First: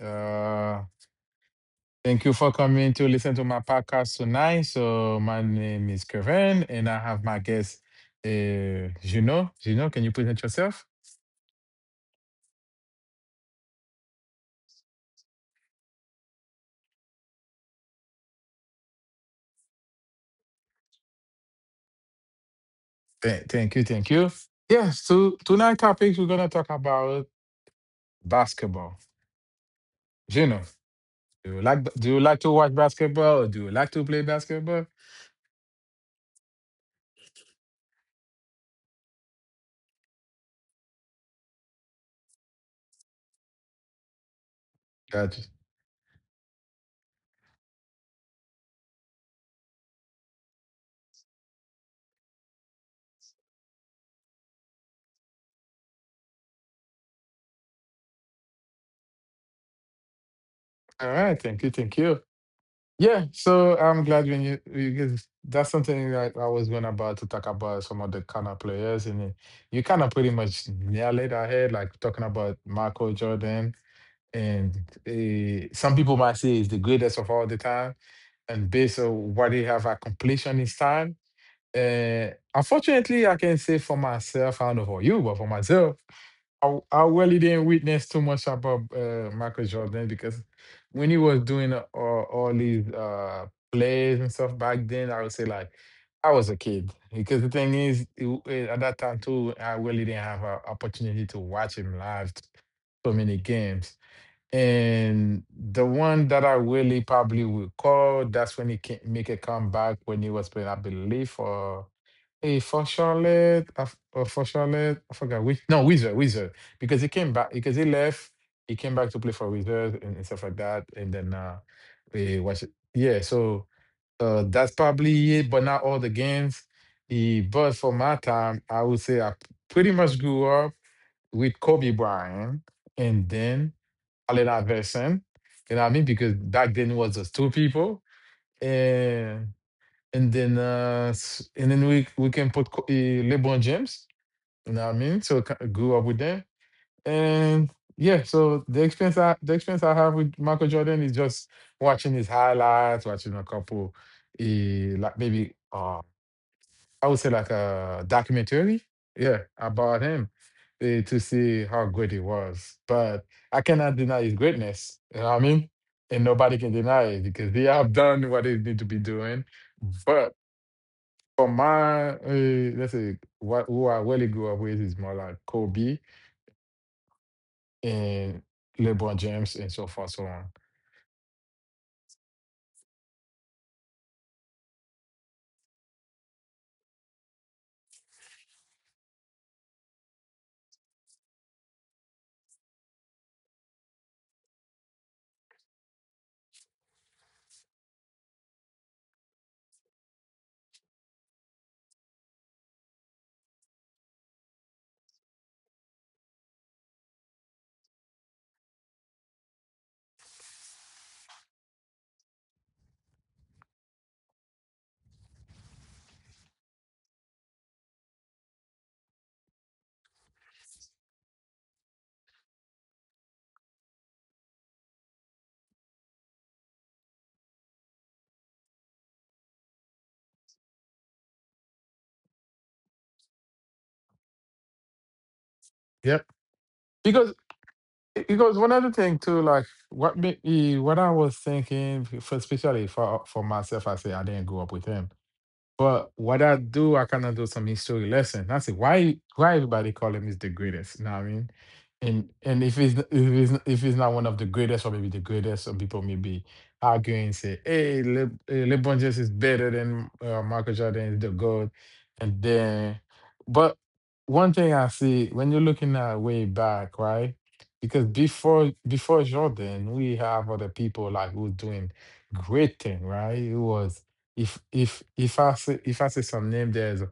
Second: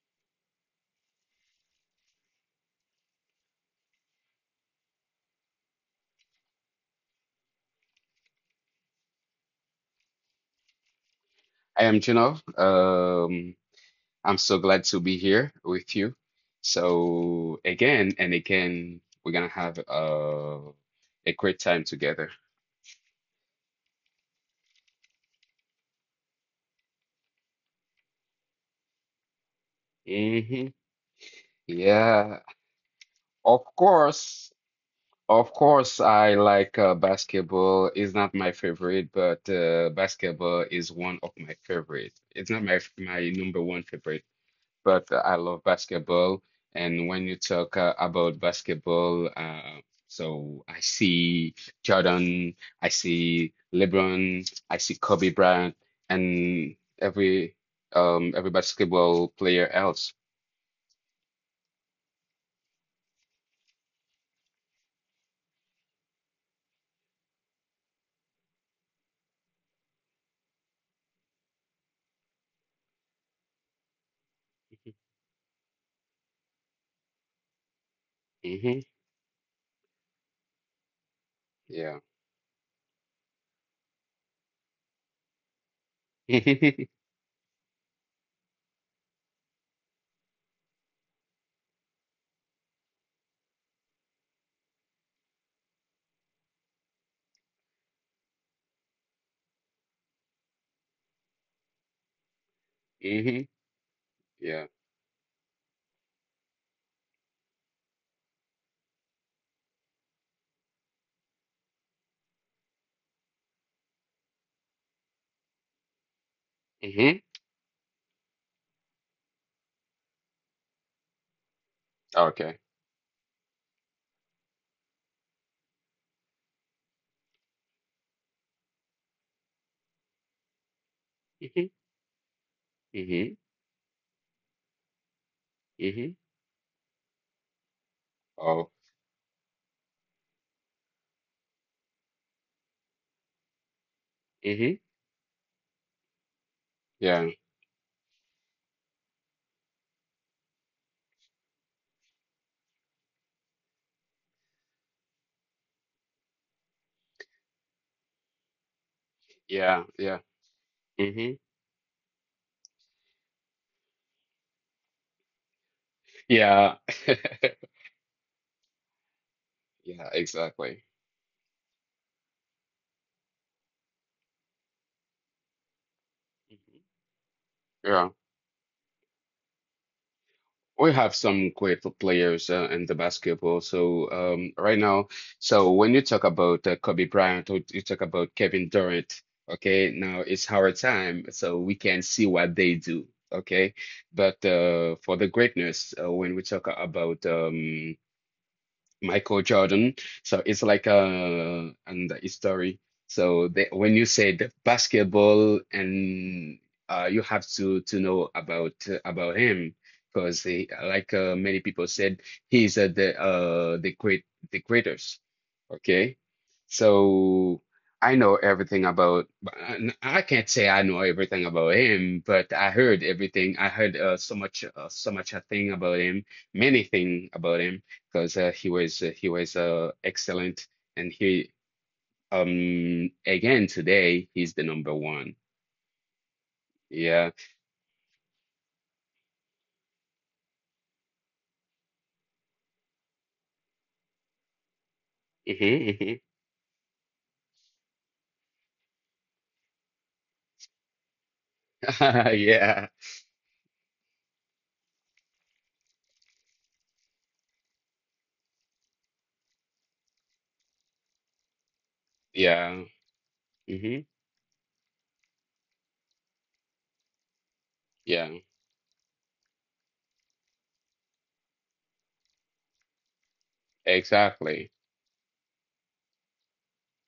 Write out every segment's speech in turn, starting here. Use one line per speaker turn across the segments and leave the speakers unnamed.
Uh, Thank you for coming to listen to my podcast tonight. So, my name is Kevin, and I have my guest, Juno. Juno, can you present yourself?
I am Juno. I'm so glad to be here with you. So again and again, we're gonna have a great time together.
Thank you, thank you. Yes, so tonight topics we're gonna talk about basketball. Juno,
Hmm.
do you like
Yeah,
to watch basketball or
of
do you like to play
course,
basketball?
of course. I like basketball. It's not my favorite, but basketball is one of my favorite. It's not my number one favorite. But I
Gotcha.
love basketball. And when you talk about basketball, so I see Jordan, I see LeBron, I see Kobe Bryant, and every basketball player else.
All right, thank you, thank you. Yeah, so I'm glad when that's something that I was going about to talk about some of the kind of players, and then you kind of pretty much nailed it ahead, like talking about Michael Jordan, and some people might say he's the greatest of all the time, and
Mm-hmm.
based on what he have accomplished on his time.
Yeah.
Unfortunately, I can say for myself, I don't know for you, but for myself. I, I really didn't witness too much about Michael Jordan because when he was doing all these plays and stuff back then, I would say like I was a kid because the thing is at that time too, I really didn't have an opportunity to watch him live so many
Hmm.
games.
Yeah.
And the one that I really probably will call, that's when he can make a comeback when he was playing, I believe, for Hey, for Charlotte, I f- for Charlotte, I forgot which. No, Wizard, because he
Hmm.
came back because he left. He came back to play for Wizard and stuff like that. And then we
Okay.
watch it. Yeah, so that's probably it, but not all the games. But for my time, I would say I pretty much grew up with
Hmm.
Kobe Bryant and
Hmm.
then Allen Iverson. You know what I mean?
Hmm.
Because back then it was just two people
Oh.
and then we can put LeBron James.
Hmm.
You know what I mean? So grew up with them,
Yeah.
and yeah. So the experience I have with Michael Jordan is just watching his highlights, watching a couple, uh, like maybe I would say like a documentary, yeah,
Yeah.
about
Yeah.
him. To
Hmm.
see how good he was, but I cannot deny his greatness. You know what I mean? And nobody can
Yeah.
deny it because they have done what they need to be doing.
Yeah.
But
Exactly.
for my, let's say what who I really grew up with is more like Kobe
Mhm. Yeah.
and LeBron James and so forth, so on.
We have some great players in the basketball. So right now, so when you talk about Kobe Bryant or you talk about Kevin Durant, okay, now it's our time, so we can see what they do, okay. But for the greatness, when we talk about Michael Jordan. So it's like a and a story. So they, when you say the basketball and you have to know about him because he, like many people said, he's the greatest. Okay, so I know everything about. But I can't say I know everything about him, but I heard everything. I heard so much so much a thing about him, many thing about him because he was excellent, and he again today he's the number one.
Yep.
Yeah.
Because one other thing too, like what I was thinking, for especially for myself, I say I didn't grow up with him. But
Hmm.
what I do, I kind of do some history lesson. I say, why everybody call him is the greatest? You know what I mean? And and if
Yeah.
it's if it's if it's not one of the greatest or maybe the greatest, some people may be arguing and say, hey, LeBron James is better than Michael Jordan is the GOAT. And
Yeah.
then, but
Hmm.
one thing I see when you're looking at way back, right? Because
Yeah.
before Jordan, we have other people like who's doing great thing, right? It was
Exactly.
if I say some name, there's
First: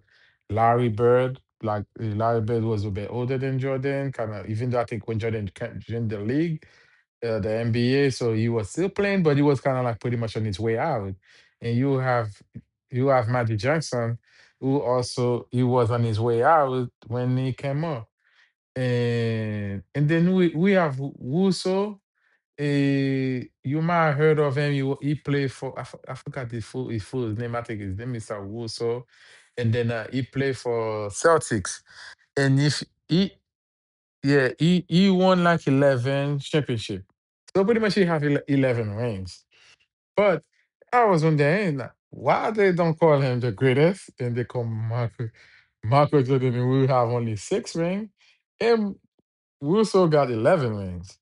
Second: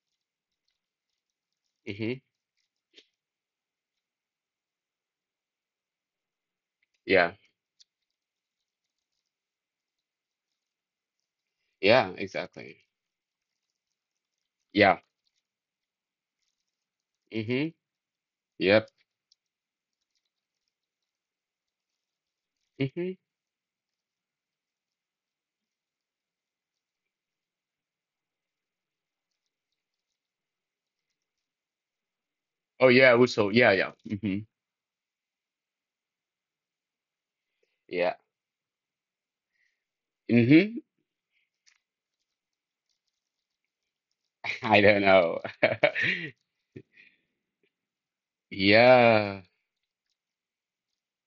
Larry Bird. Like
Hmm.
Larry Bird was a bit older than Jordan, kind of. Even though I think when Jordan joined the league,
Yeah.
the NBA, so he was still playing, but he was kind of like pretty much on his way out. And you
Yeah.
have
Exactly.
you have Magic Johnson, who
Yeah.
also he was on his way out when he
Hmm.
came up.
Yep.
And then we have Russo.
Hmm.
You might have heard of him. He played for I forgot his full name. I think his name is Awuso, and then he played for Celtics. And if
Oh yeah.
he
Also. Yeah. Yeah. Hmm.
yeah he won like 11 championship. So pretty much he
Yeah.
have 11 rings. But
Hmm.
I was wondering, hey, like, why they don't call him the greatest, and they call
I don't
Michael
know.
Michael Jordan, and we have only 6 rings, and
Yeah.
Russo got 11 rings.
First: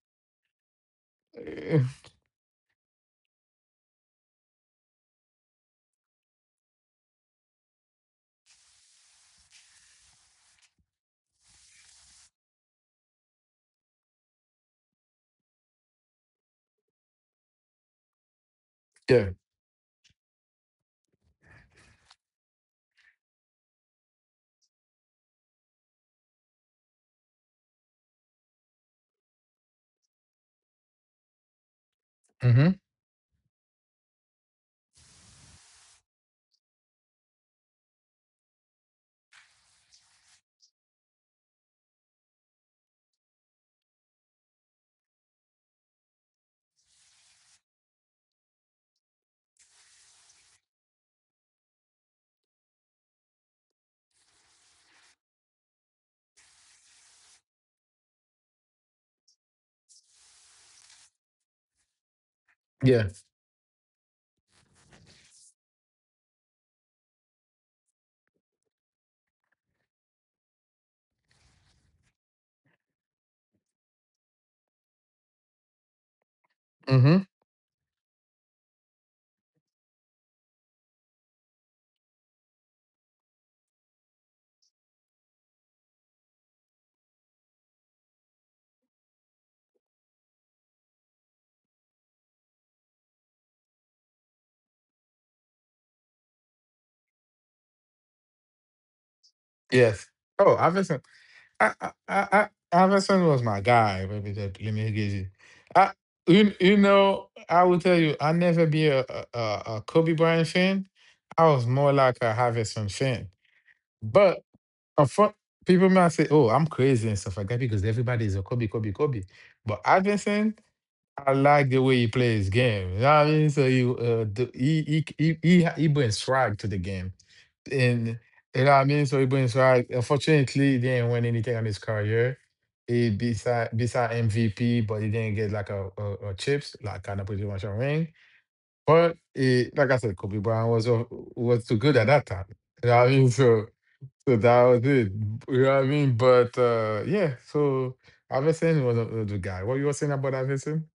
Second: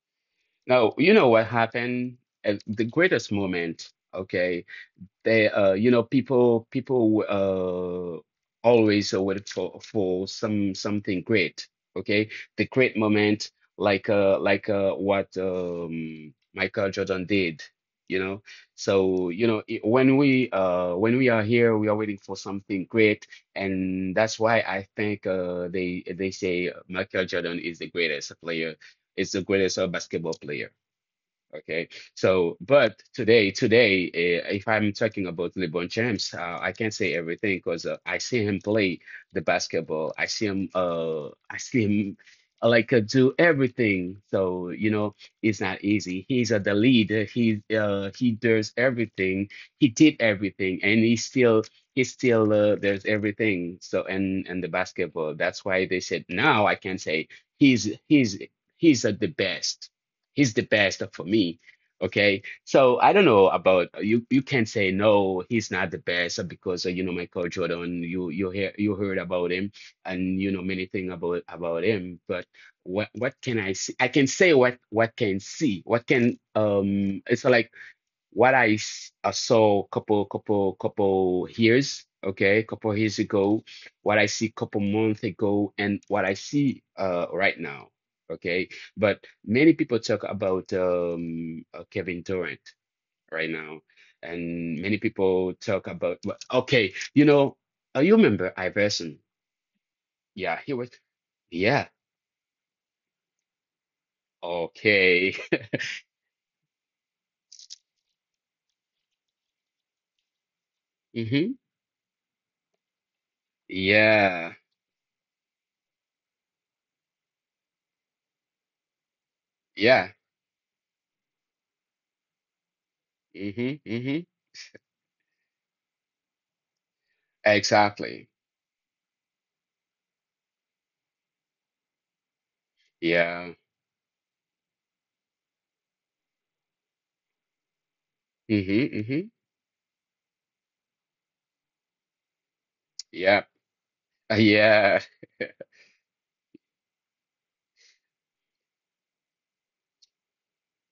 No. You know what happened? The greatest moment. Okay. They, you know, people always wait for some something great. Okay, the great moment, like what Michael Jordan did. You know,
Yeah.
so you know when we are here, we are waiting for something great, and that's why I think they say Michael Jordan is the greatest player, is the greatest basketball player. Okay, so
Hmm.
but today, today, if I'm talking about LeBron James, I can't say everything because I see him play the basketball. I see him like do everything. So you know, it's not easy. He's the lead. He does everything. He did everything, and he still does everything. So and the basketball. That's why they said now I can say he's he's he's the best. He's the best for me. Okay. So
Yeah.
I don't know about you. You can't say no, he's not the best because you know Michael Jordan. You heard about him and you know many things about him. But what can I see? I can say what can see. What can
Mm-hmm.
um? It's like what I, I saw couple years, okay, couple years ago, what I see couple months ago, and what I see right now. Okay, but many people talk about Kevin Durant right now, and many people talk about, well, okay, you know, you remember Iverson.
Yes. Oh,
Yeah, he was.
Iverson.
Yeah.
Iverson was my guy, baby. That let me get you.
Okay.
I, you know, I will tell you, I never be a Kobe Bryant fan. I
Hmm.
was more like a Iverson fan. But
Yeah.
a fun, people might say, "Oh, I'm crazy and stuff like that," because everybody is a Kobe, Kobe, Kobe. But
Yeah.
Iverson, I like the way he plays game. You know what I mean? So he,
Hmm. Hmm.
the, he brings swag to the game, and
Exactly.
you know what I mean. So he brings card. Unfortunately, he didn't win anything on his career. He
Yeah.
beside MVP, but he didn't get like a chips, like kind of pretty much a ring.
Mm-hmm.
But
Hmm.
it, like I said, Kobe Bryant was too good at that time. You know what I mean?
Yeah,
So that was
yeah,
it. You know what I mean? But yeah, so Iverson was a, was guy. What you were saying about Iverson?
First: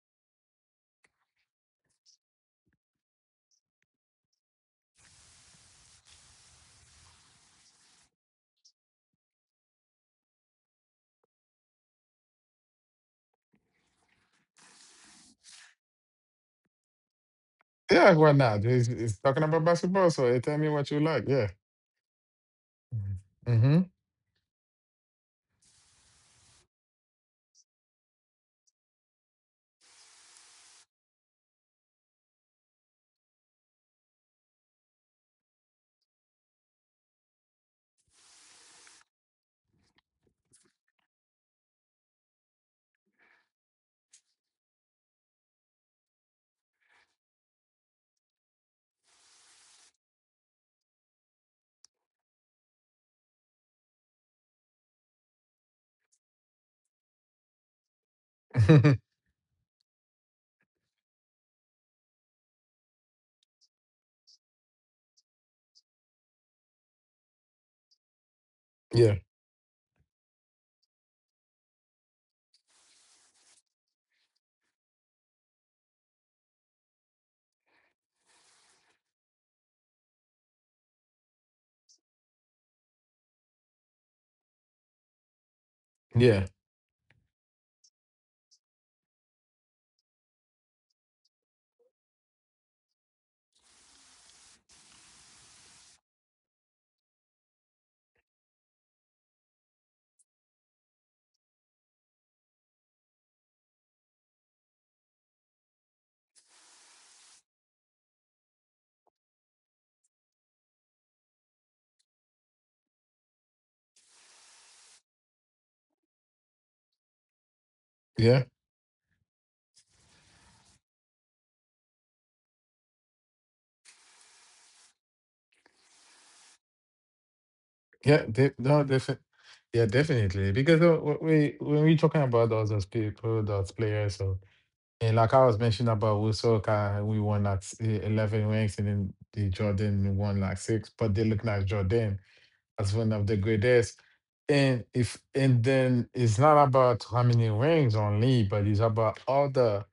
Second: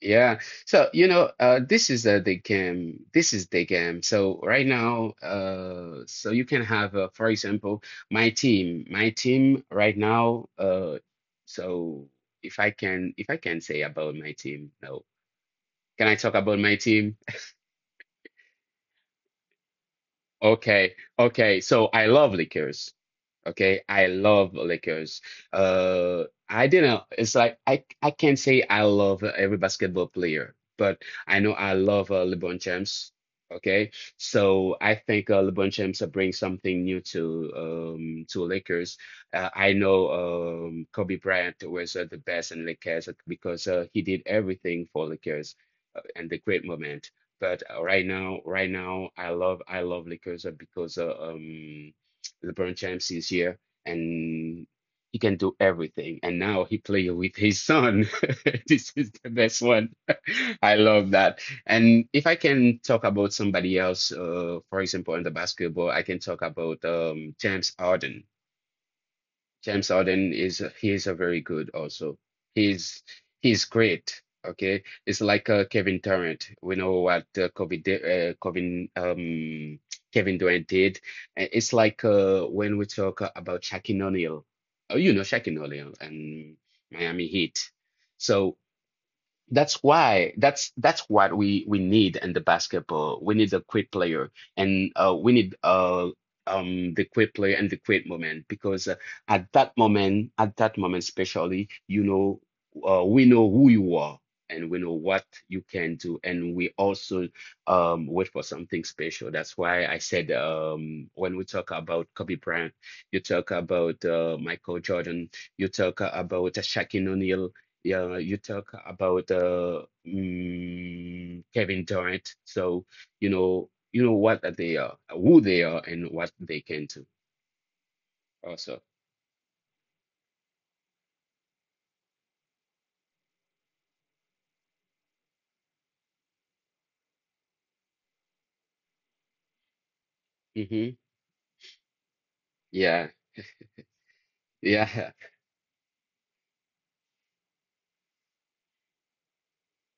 yeah. So, you know, this is the game. This is the game. So right now, so you can have, for example, my team. My team right now. So if I can say about my team, no. Can I talk about my team?
Yeah, why not? He's talking about basketball, so you tell me what
Okay,
you like. Yeah.
okay. So I love Lakers. Okay,
Mm-hmm.
I love Lakers. I didn't. It's like I can't say I love every basketball player, but I know I love LeBron James. Okay, so I think LeBron James brings something new to Lakers. I know Kobe Bryant was the best in Lakers because he did everything for Lakers, and the great moment. But right now, I love Lakers because LeBron James is here and he can do everything. And now he play with his son. This is the best one. I love that. And if I can talk about somebody else, for example, in the basketball, I can talk about James Harden.
Yeah.
James Harden is he is a very good also. He's he's great. Okay, it's like Kevin Durant. We know what Kobe di- Kevin Kevin Durant did. It's like when we talk about Shaquille O'Neal. Oh, you know Shaquille O'Neal
Yeah.
and Miami Heat. So that's why that's what we need in the basketball. We need a quick player and we need the quick player and the quick moment because at that moment, especially, you know, we know who you are and we know what you can do, and we also wait for something special. That's why I said when we talk about Kobe Bryant, you talk about Michael Jordan, you talk about Shaquille O'Neal, yeah, you
Yeah.
talk about Kevin Durant. So you know what that they are, who they are, and what they can do.
Yeah,
Also.
no, definitely. Because wh- we when we're talking about us as people, as players, so and like I was mentioning about Usoka, we won like 11 ranks, and then the Jordan won like 6.
Hmm.
But they look like Jordan as
Yeah,
one of the greatest.
yeah.
And then it's not about how many rings only, but it's about all the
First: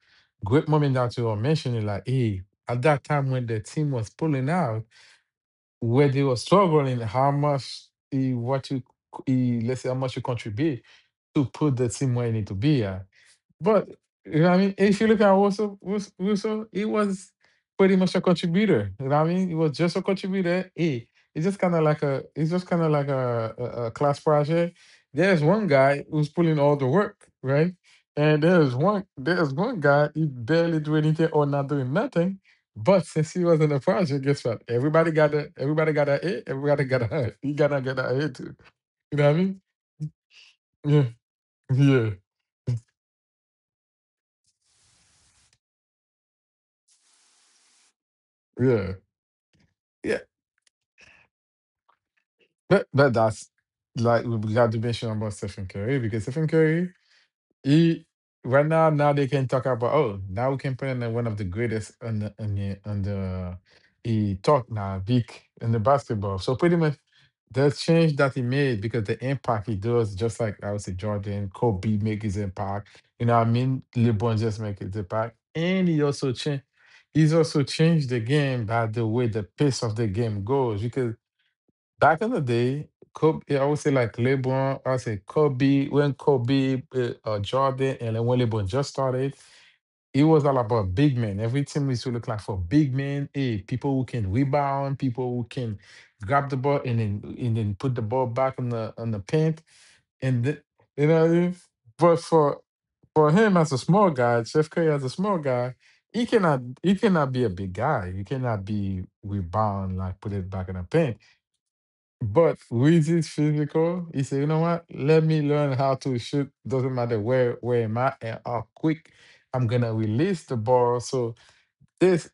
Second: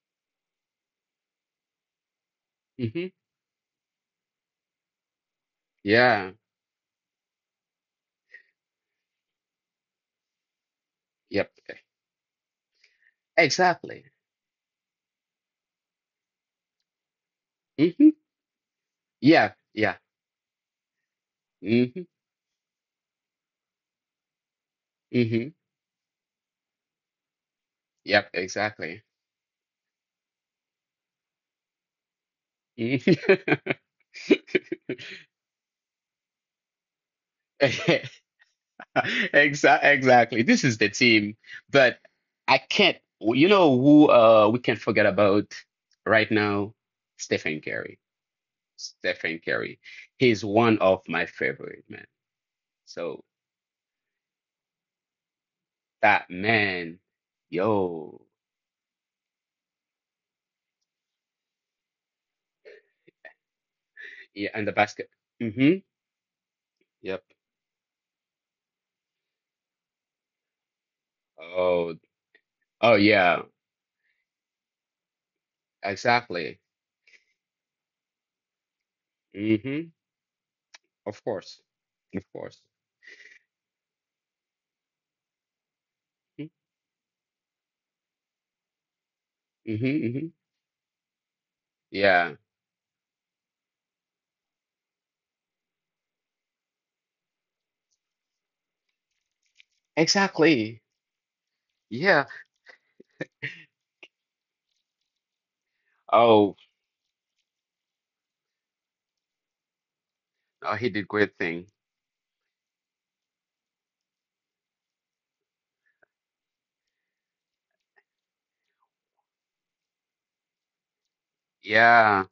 great moments that you were mentioning. Like, hey, at that
Hmm.
time when the team was pulling out where they
Yeah,
were struggling how much eh, what you c- eh, let's say how much you contribute to
yep,
put the team where it need to be at. But
exactly.
you know what I mean? If you look at Russell, Russell, he was pretty
Hmm.
much a contributor. You know what I mean?
Yeah,
He was just
yeah.
a contributor. He it's just kind of like
Hmm.
a It's just kind of like a class project. There's
Hmm.
one guy who's pulling all the work, right?
Yep,
And there's
exactly.
one there's one guy he barely do anything or not doing nothing. But
Mhm.
since he was in the project, guess what? Everybody got a A, everybody got a he gotta get a A too. You know what I
Exactly, exactly. This is the
mean?
team, but
Yeah,
I can't. You know who we can't forget about right now? Stephen Curry.
yeah,
Stephen Curry.
yeah.
He's one of my favorite man.
But
So
that's like we got to mention about Stephen Curry because
that
Stephen Curry,
man,
he
yo,
right now they can talk about, oh, now we can put in one of the greatest on the on the he
yeah, and
talk
the
now
basket.
big in the
Mm-hmm.
basketball. So pretty much
Yep.
the change that he made because the impact he does just like I would say Jordan,
Oh,
Kobe make his impact.
oh
You know
yeah,
what I mean? LeBron just make his impact, and he also
exactly.
changed. He's also changed the game by the way the pace
Mm-hmm.
of the game goes because
Of course,
back
of
in the
course.
day, Kobe, yeah, I would say like LeBron, I would say Kobe, when Kobe, Jordan, and then when LeBron just started,
Mm-hmm.
it
Mm-hmm.
was all about big men. Every team used to look
Yeah,
like for big men, hey, people who can rebound, people who can grab the ball and then put the ball back on the paint. And the,
exactly.
you know what I mean? But
Yeah.
for him as a small guy, Steph Curry as a small guy, he
Oh,
cannot he cannot be a big guy. He cannot be rebound like put it back in
oh,
the
he did
paint,
great thing.
but Luigi's physical, he said, you know what? Let me learn how to shoot. Doesn't matter where am I and how quick I'm gonna release the ball. So
Yeah,
this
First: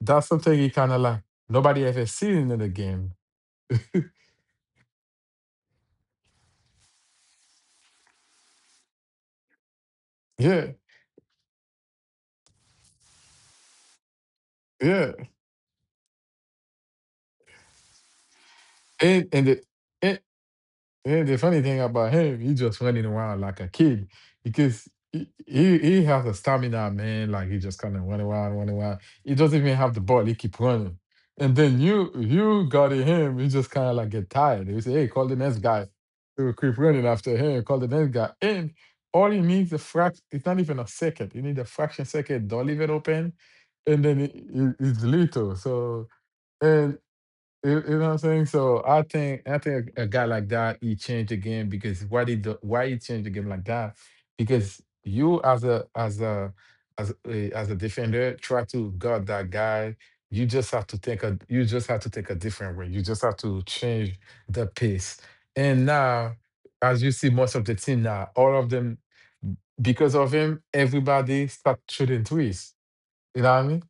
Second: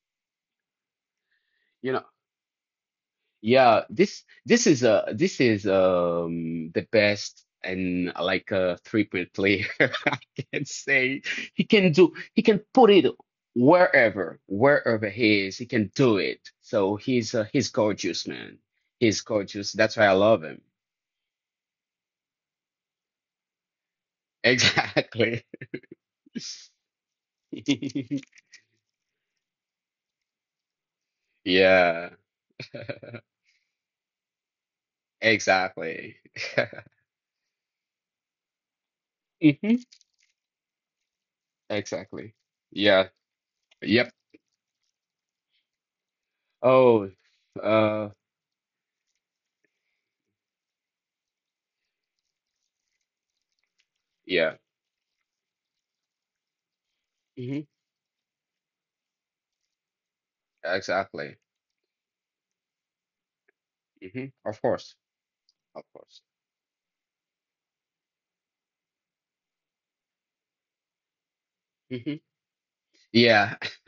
that's something he kinda like nobody
you know,
ever seen in the game.
yeah, this is the best and like a triple player. I can
Yeah,
say. He can put it wherever, wherever
yeah.
he is, he can do it. So he's gorgeous, man. He's
And and the,
gorgeous. That's why I love him.
And the funny thing about him, he just running around like a kid because he
Exactly.
he, he has a stamina, man. Like he just kind of run around, run around. He doesn't even have the ball. He keep running. And then you
Yeah,
you got him. You just kind of like get tired. You say, hey, call the next guy.
exactly.
He will keep running after him. Call the next guy. And all he needs
Hmm.
a fraction. It's not even a second. You need a fraction
Exactly.
second. Don't leave it
Yeah.
open. And
Yep.
then it's little. So. And.
Oh.
You know
uh,
what I'm saying? So I think guy like that he changed the game because why he changed the game like that?
yeah.
Because you as a
Mm-hmm.
as a defender try to guard that guy. You just have to
Exactly.
take a different way. You just have to change
Hmm. Of
the
course.
pace.
Of
And
course.
now, as you see, most of the team now, all of them because of him, everybody start
Hmm.
shooting threes. You know
Yeah.
what I mean?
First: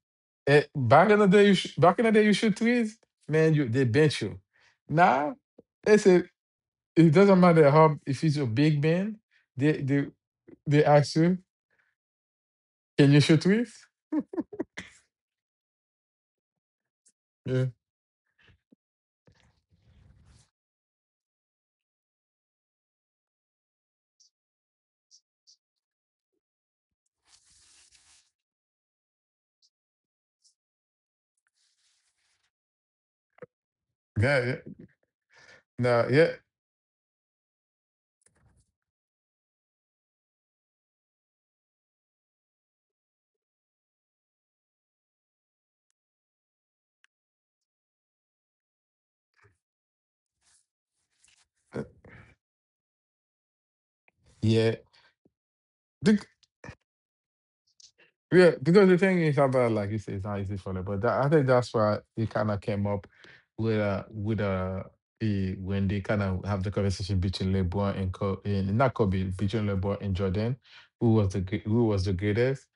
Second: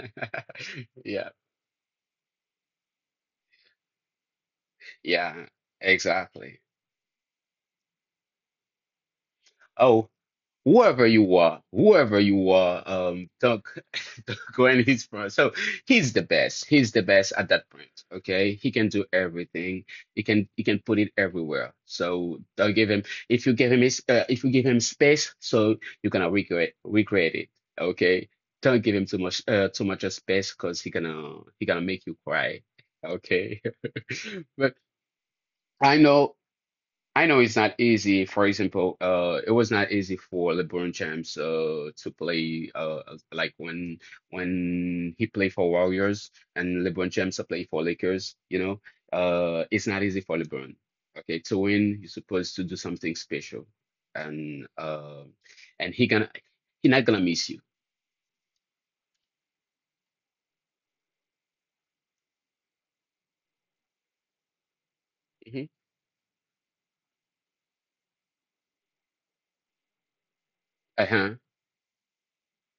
Back in the
Yeah.
day, back in the day, you shoot threes, man. You They bench you. Now
Yeah.
they say
Exactly.
it doesn't matter how if it's a big man, they they
Oh,
they ask you,
whoever you are,
can you shoot
Doug.
threes?
Doug Gwen is from. So he's the best. He's the best at
Yeah,
that point. Okay, he can do everything. He can put it everywhere. So they'll give him if you give him his if you give him space, so you're gonna recreate it. Okay, don't give him too much of space because he gonna make you cry. Okay.
yeah, yeah.
But I
Nah, yeah,
know. I know it's not easy. For example, it was not easy for LeBron James to play like when he played for Warriors and LeBron James played for Lakers. You know, it's not easy for LeBron. Okay, to win, you're supposed to do something special, and
yeah.
he gonna he not gonna miss you.
Yeah, because the thing is about like you say, it's not easy for them. But I think that's why they kind of came up with a
Hmm.
when they kind of have the conversation between LeBron and Kobe, and not Kobe, between LeBron and Jordan,
Uh-huh.
who was the greatest?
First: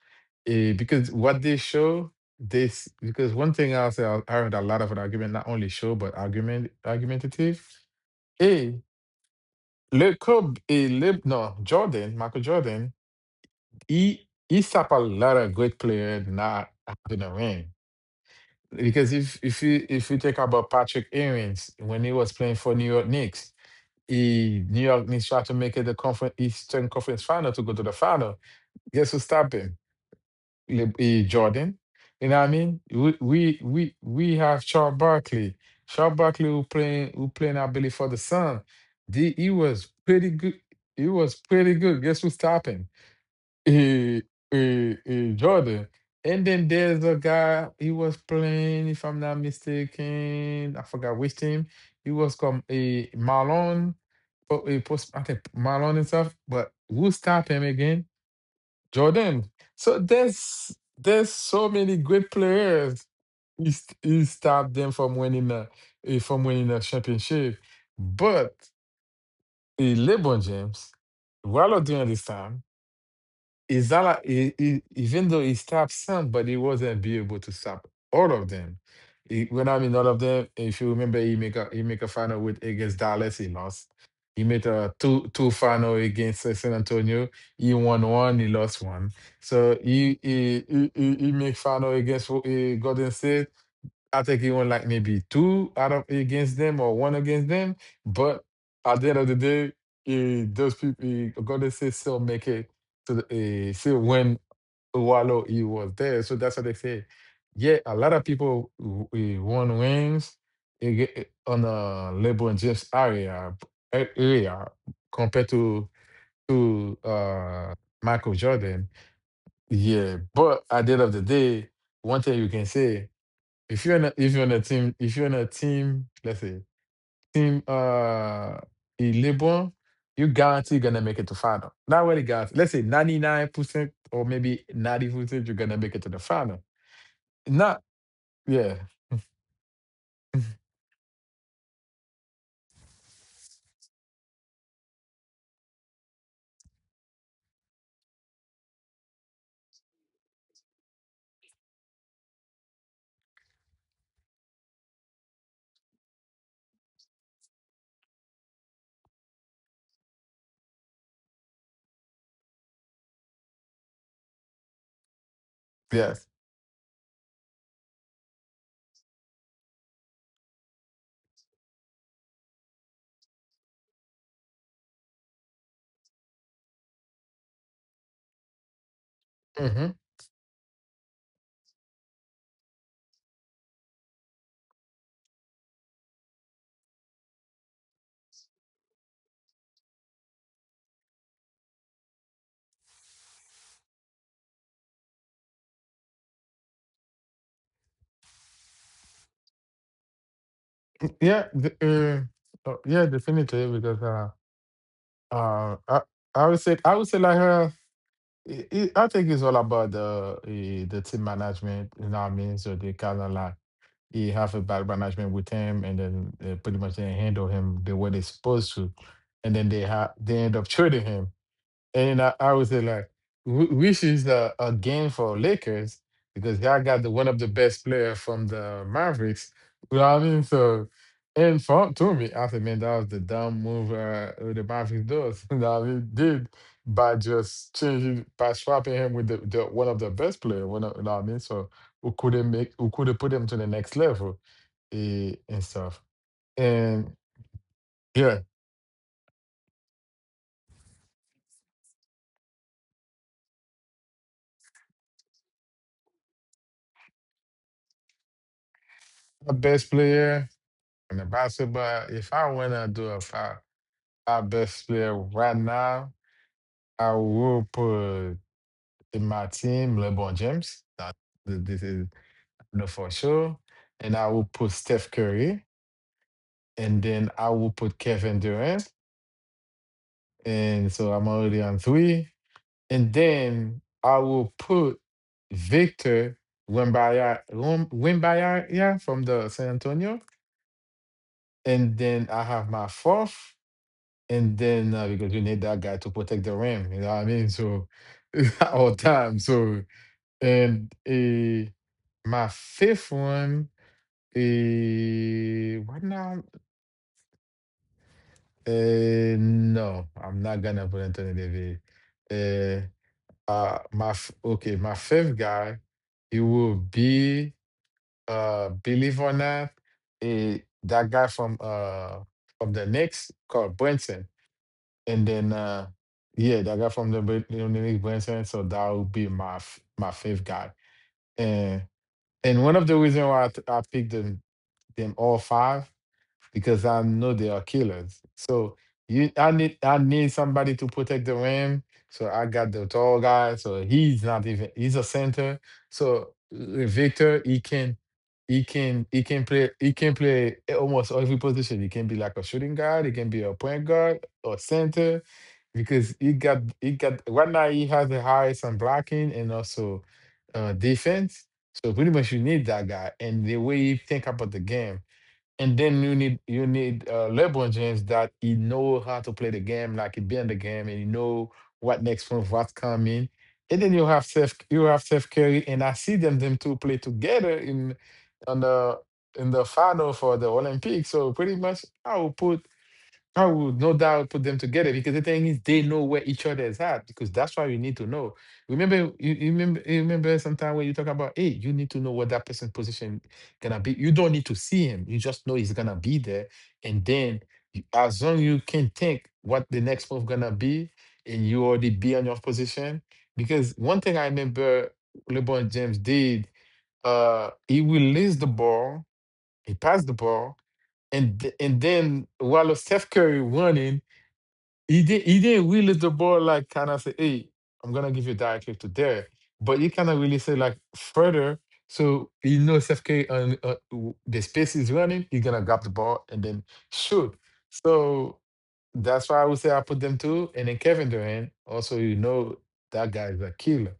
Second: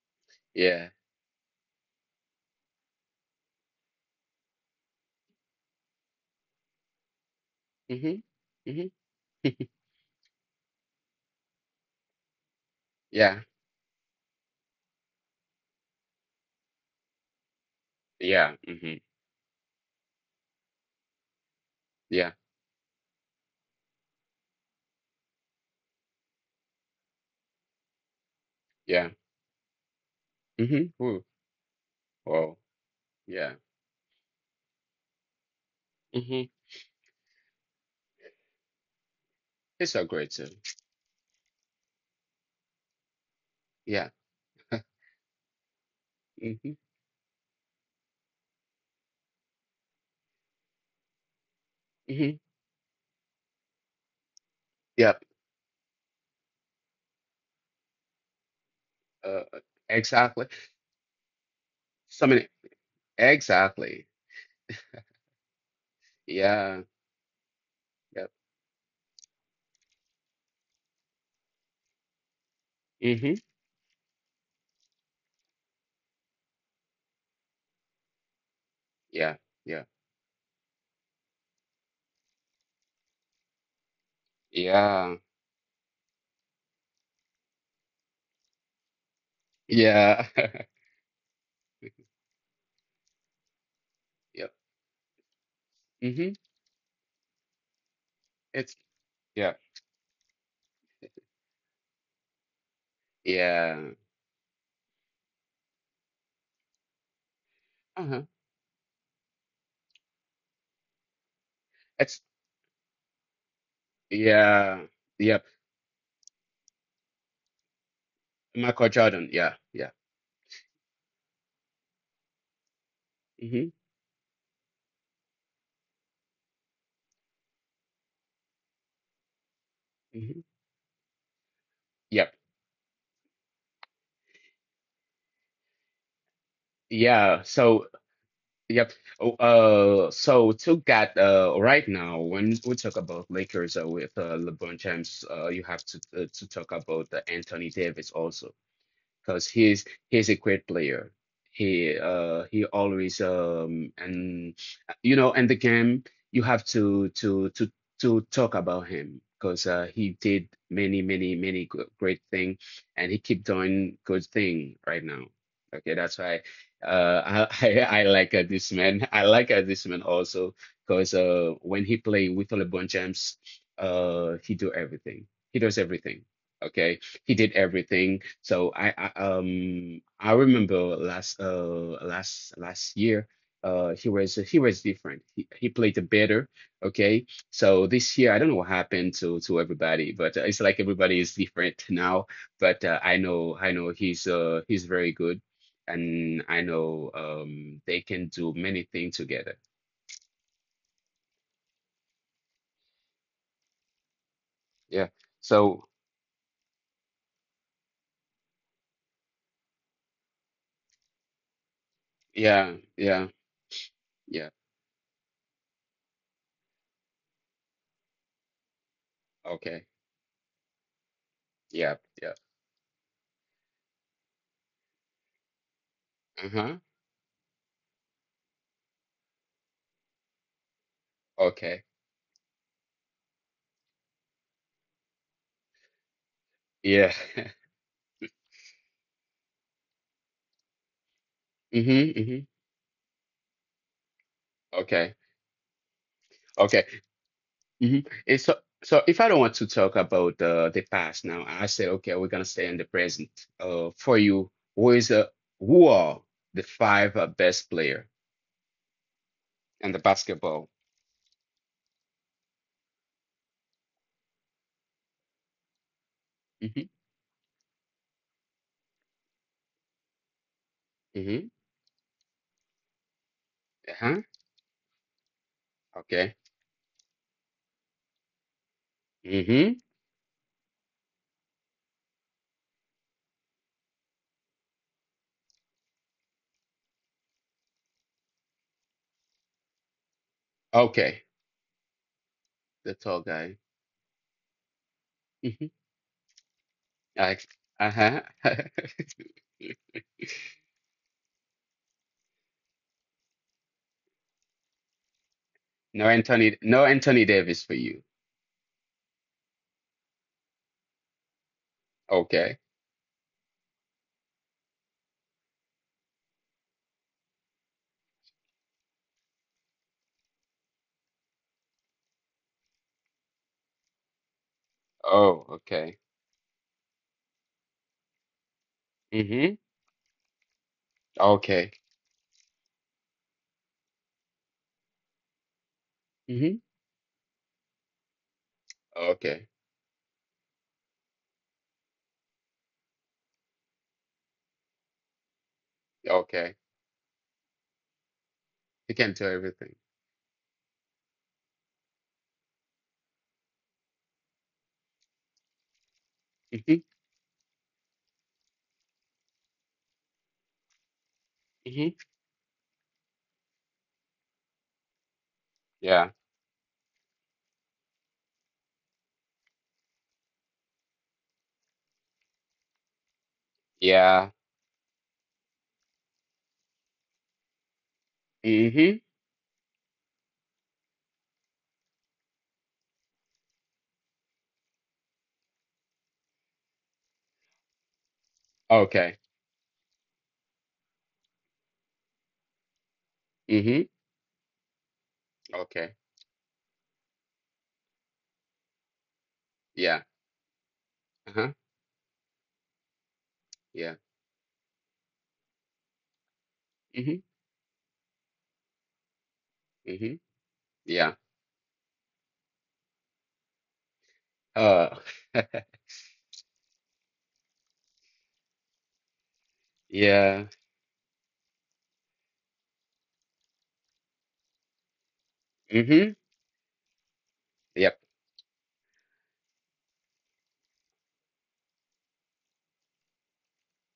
Yeah.
Because what they show this because one thing I heard a lot of an argument, not only show but argumentative.
Hmm.
Hey,
Hmm.
Le Kobe, eh, Le, no Jordan, Michael Jordan
Yeah.
he's up a lot of great player not having a ring.
Yeah. Hmm.
Because if you think about Patrick Ewings when he
Yeah.
was playing for New York Knicks, he New York Knicks tried to make it the conference Eastern Conference final to go to the final. Guess
Yeah.
who stopped him?
Hmm. Ooh.
Jordan. You know what I
Wow.
mean? We
Yeah.
we we we have Charles Barkley. Charles Barkley
Hmm.
who playing I believe for the Sun. He was
It's so
pretty
great too.
good. He was pretty good. Guess who stopped him?
Yeah.
eh, Jordan. And then
Hmm.
there's a guy he was playing, if I'm not mistaken, I forgot which team. He was
Hmm.
called a Marlon, post, I
Yep.
think Marlon and stuff. But who stopped him again?
Uh,
Jordan. So
exactly.
there's so many
So
great
many.
players.
Exactly.
He stopped them from winning a from winning a
Yeah.
championship.
Yep.
But LeBron James, while during this time.
Hmm.
Izala, even though he stopped some, but he wasn't be able to stop all of them.
Yeah.
When I
Yeah.
mean all of them, if you remember, he make a final with against Dallas, he lost. He made a
Yeah.
two two final against San Antonio. He won one, he lost one. So
Yeah.
he make final against Golden State. I think he
Yep.
won like maybe two out of
Hmm.
against them or one against them. But
It's
at the end of the
yeah.
day, those people, God say, still make it to the,
Yeah.
still when Wallo he was there. So that's what they say. Yeah, a lot of
Uh-huh.
people won wins eh, ge- eh, on
It's
LeBron James area area
yeah. Yep.
compared to to uh, Michael Jordan.
Michael Jordan. Yeah. Yeah.
Yeah, but at the end of the day, one thing you can say.
Hmm.
If you're in a, if you're in a team, let's say team Illiberal, you
Hmm.
guarantee gonna make it to final. Not really
Yep.
guarantee. Let's say 99% or maybe 90% you're gonna make it to the final.
Yeah.
Not
So
yeah,
yep. Oh. So to get right now, when we talk about Lakers with LeBron James, you have to talk about Anthony Davis also because he's a great player. He always and you know and the game you have to talk about him because he did many great thing and he keep doing good thing right now. Okay, that's
yes.
why I I like this man. I like this man also because when he play with LeBron James, he do everything. He does everything. Okay, he did everything. So
Hmm.
I remember last last year he was different. He played it better. Okay. So this year I don't know what happened to everybody, but it's like everybody is different now. But I know he's very good, and I know they can do many things together.
Yeah, the, yeah, definitely because
Yeah.
uh
So
I, I would say like I think it's all about the the team management, you know what I mean?
yeah,
So they kinda
yeah,
like he
yeah,
have a bad management with him, and then they pretty much didn't handle him the way they're supposed to, and then they
okay,
have they end up trading him.
yeah,
And
yeah,
I would say like, which is a gain for Lakers because
uh-huh,
y'all got the one of the best player from the Mavericks. You know what I mean? So, and
okay,
for to me, I said, man, that was the dumb move the Mavericks does. You know what I mean? Did
yeah.
by just changing by swapping him with the one of the best player. One of, you know what I mean? So
Mm-hmm,
who
mm-hmm.
couldn't make who could have put him to the next level
Okay.
and stuff.
Okay.
And
Mm-hmm.
yeah,
And so, so if I don't want to talk about the past now, I say, okay, we're gonna stay in the present. For you, who is who are the five best player
my best
in the
player
basketball?
in the basketball. If I wanna do a five, our best player right now,
Mm-hmm.
I will put in my team LeBron James.
Mm-hmm.
This is no for sure. And
Uh-huh.
I will put Steph Curry,
Okay.
and then I will put Kevin Durant.
Mm-hmm.
And so I'm already on three. And then I will put Victor Wembanyama from the San Antonio.
Okay.
And then I have my
The tall
fourth,
guy.
and then because you need
Mm-hmm.
that guy to protect the rim, you know what I
Alex.
mean? So
Uh-huh.
at all time. So and my fifth one, what
No
now?
Anthony, no Anthony Davis for you.
No, I'm not gonna put Anthony Davis.
Okay.
Uh, okay, my fifth guy, he will be believe or not, uh, that guy from the Knicks called Brunson. And
Oh,
then,
okay.
yeah, that guy from you know, Nick Branson, so that would be
Mm-hmm.
my fifth guy.
Okay.
And and one of the reasons why I picked them all five
Mm-hmm.
because I know they are killers. So you,
Okay.
I need somebody to protect the rim. So I got the tall guy. So he's not even he's a center. So
Okay.
Victor,
You can
he
do
can play
everything.
almost every position. He can be like a shooting guard. He can be a point guard or center because
Mhm.
he got right now he has the highest on blocking and also defense. So
Mhm.
pretty much you need that guy and the way he think about the game. And then
Yeah.
you need LeBron James that he know how to play the game, like he be in the game, and he know what next move, what's coming. And then
Yeah.
You have Steph Curry, and I see them two play together in on the
Mhm.
in the final for the Olympics. So pretty much, I would no doubt put them together because the thing is they know where each other is at because that's why you need to know. Remember,
Okay.
you remember sometime when you talk about, hey, you need to know what that person's position gonna
Mhm.
be. You don't need to see him; you just know he's gonna
Okay.
be there, and then as long you can think what the
Yeah.
next move gonna be, and
Uh-huh.
you already be on your position. Because
Yeah.
one thing I remember LeBron James did,
Mhm.
he released the ball, he passed the
Mhm.
ball,
Yeah.
and then while Steph Curry running
Uh.
he did. He didn't really the ball like kind of say, "Hey, I'm gonna give you directive to there," but he kind of really
Yeah.
say like further. So he knows FK and the space is running. He's gonna grab the
Mhm.
ball and then shoot.
Yep.
So that's why I would say I put them two, and then Kevin Durant. Also, you know that guy is a killer.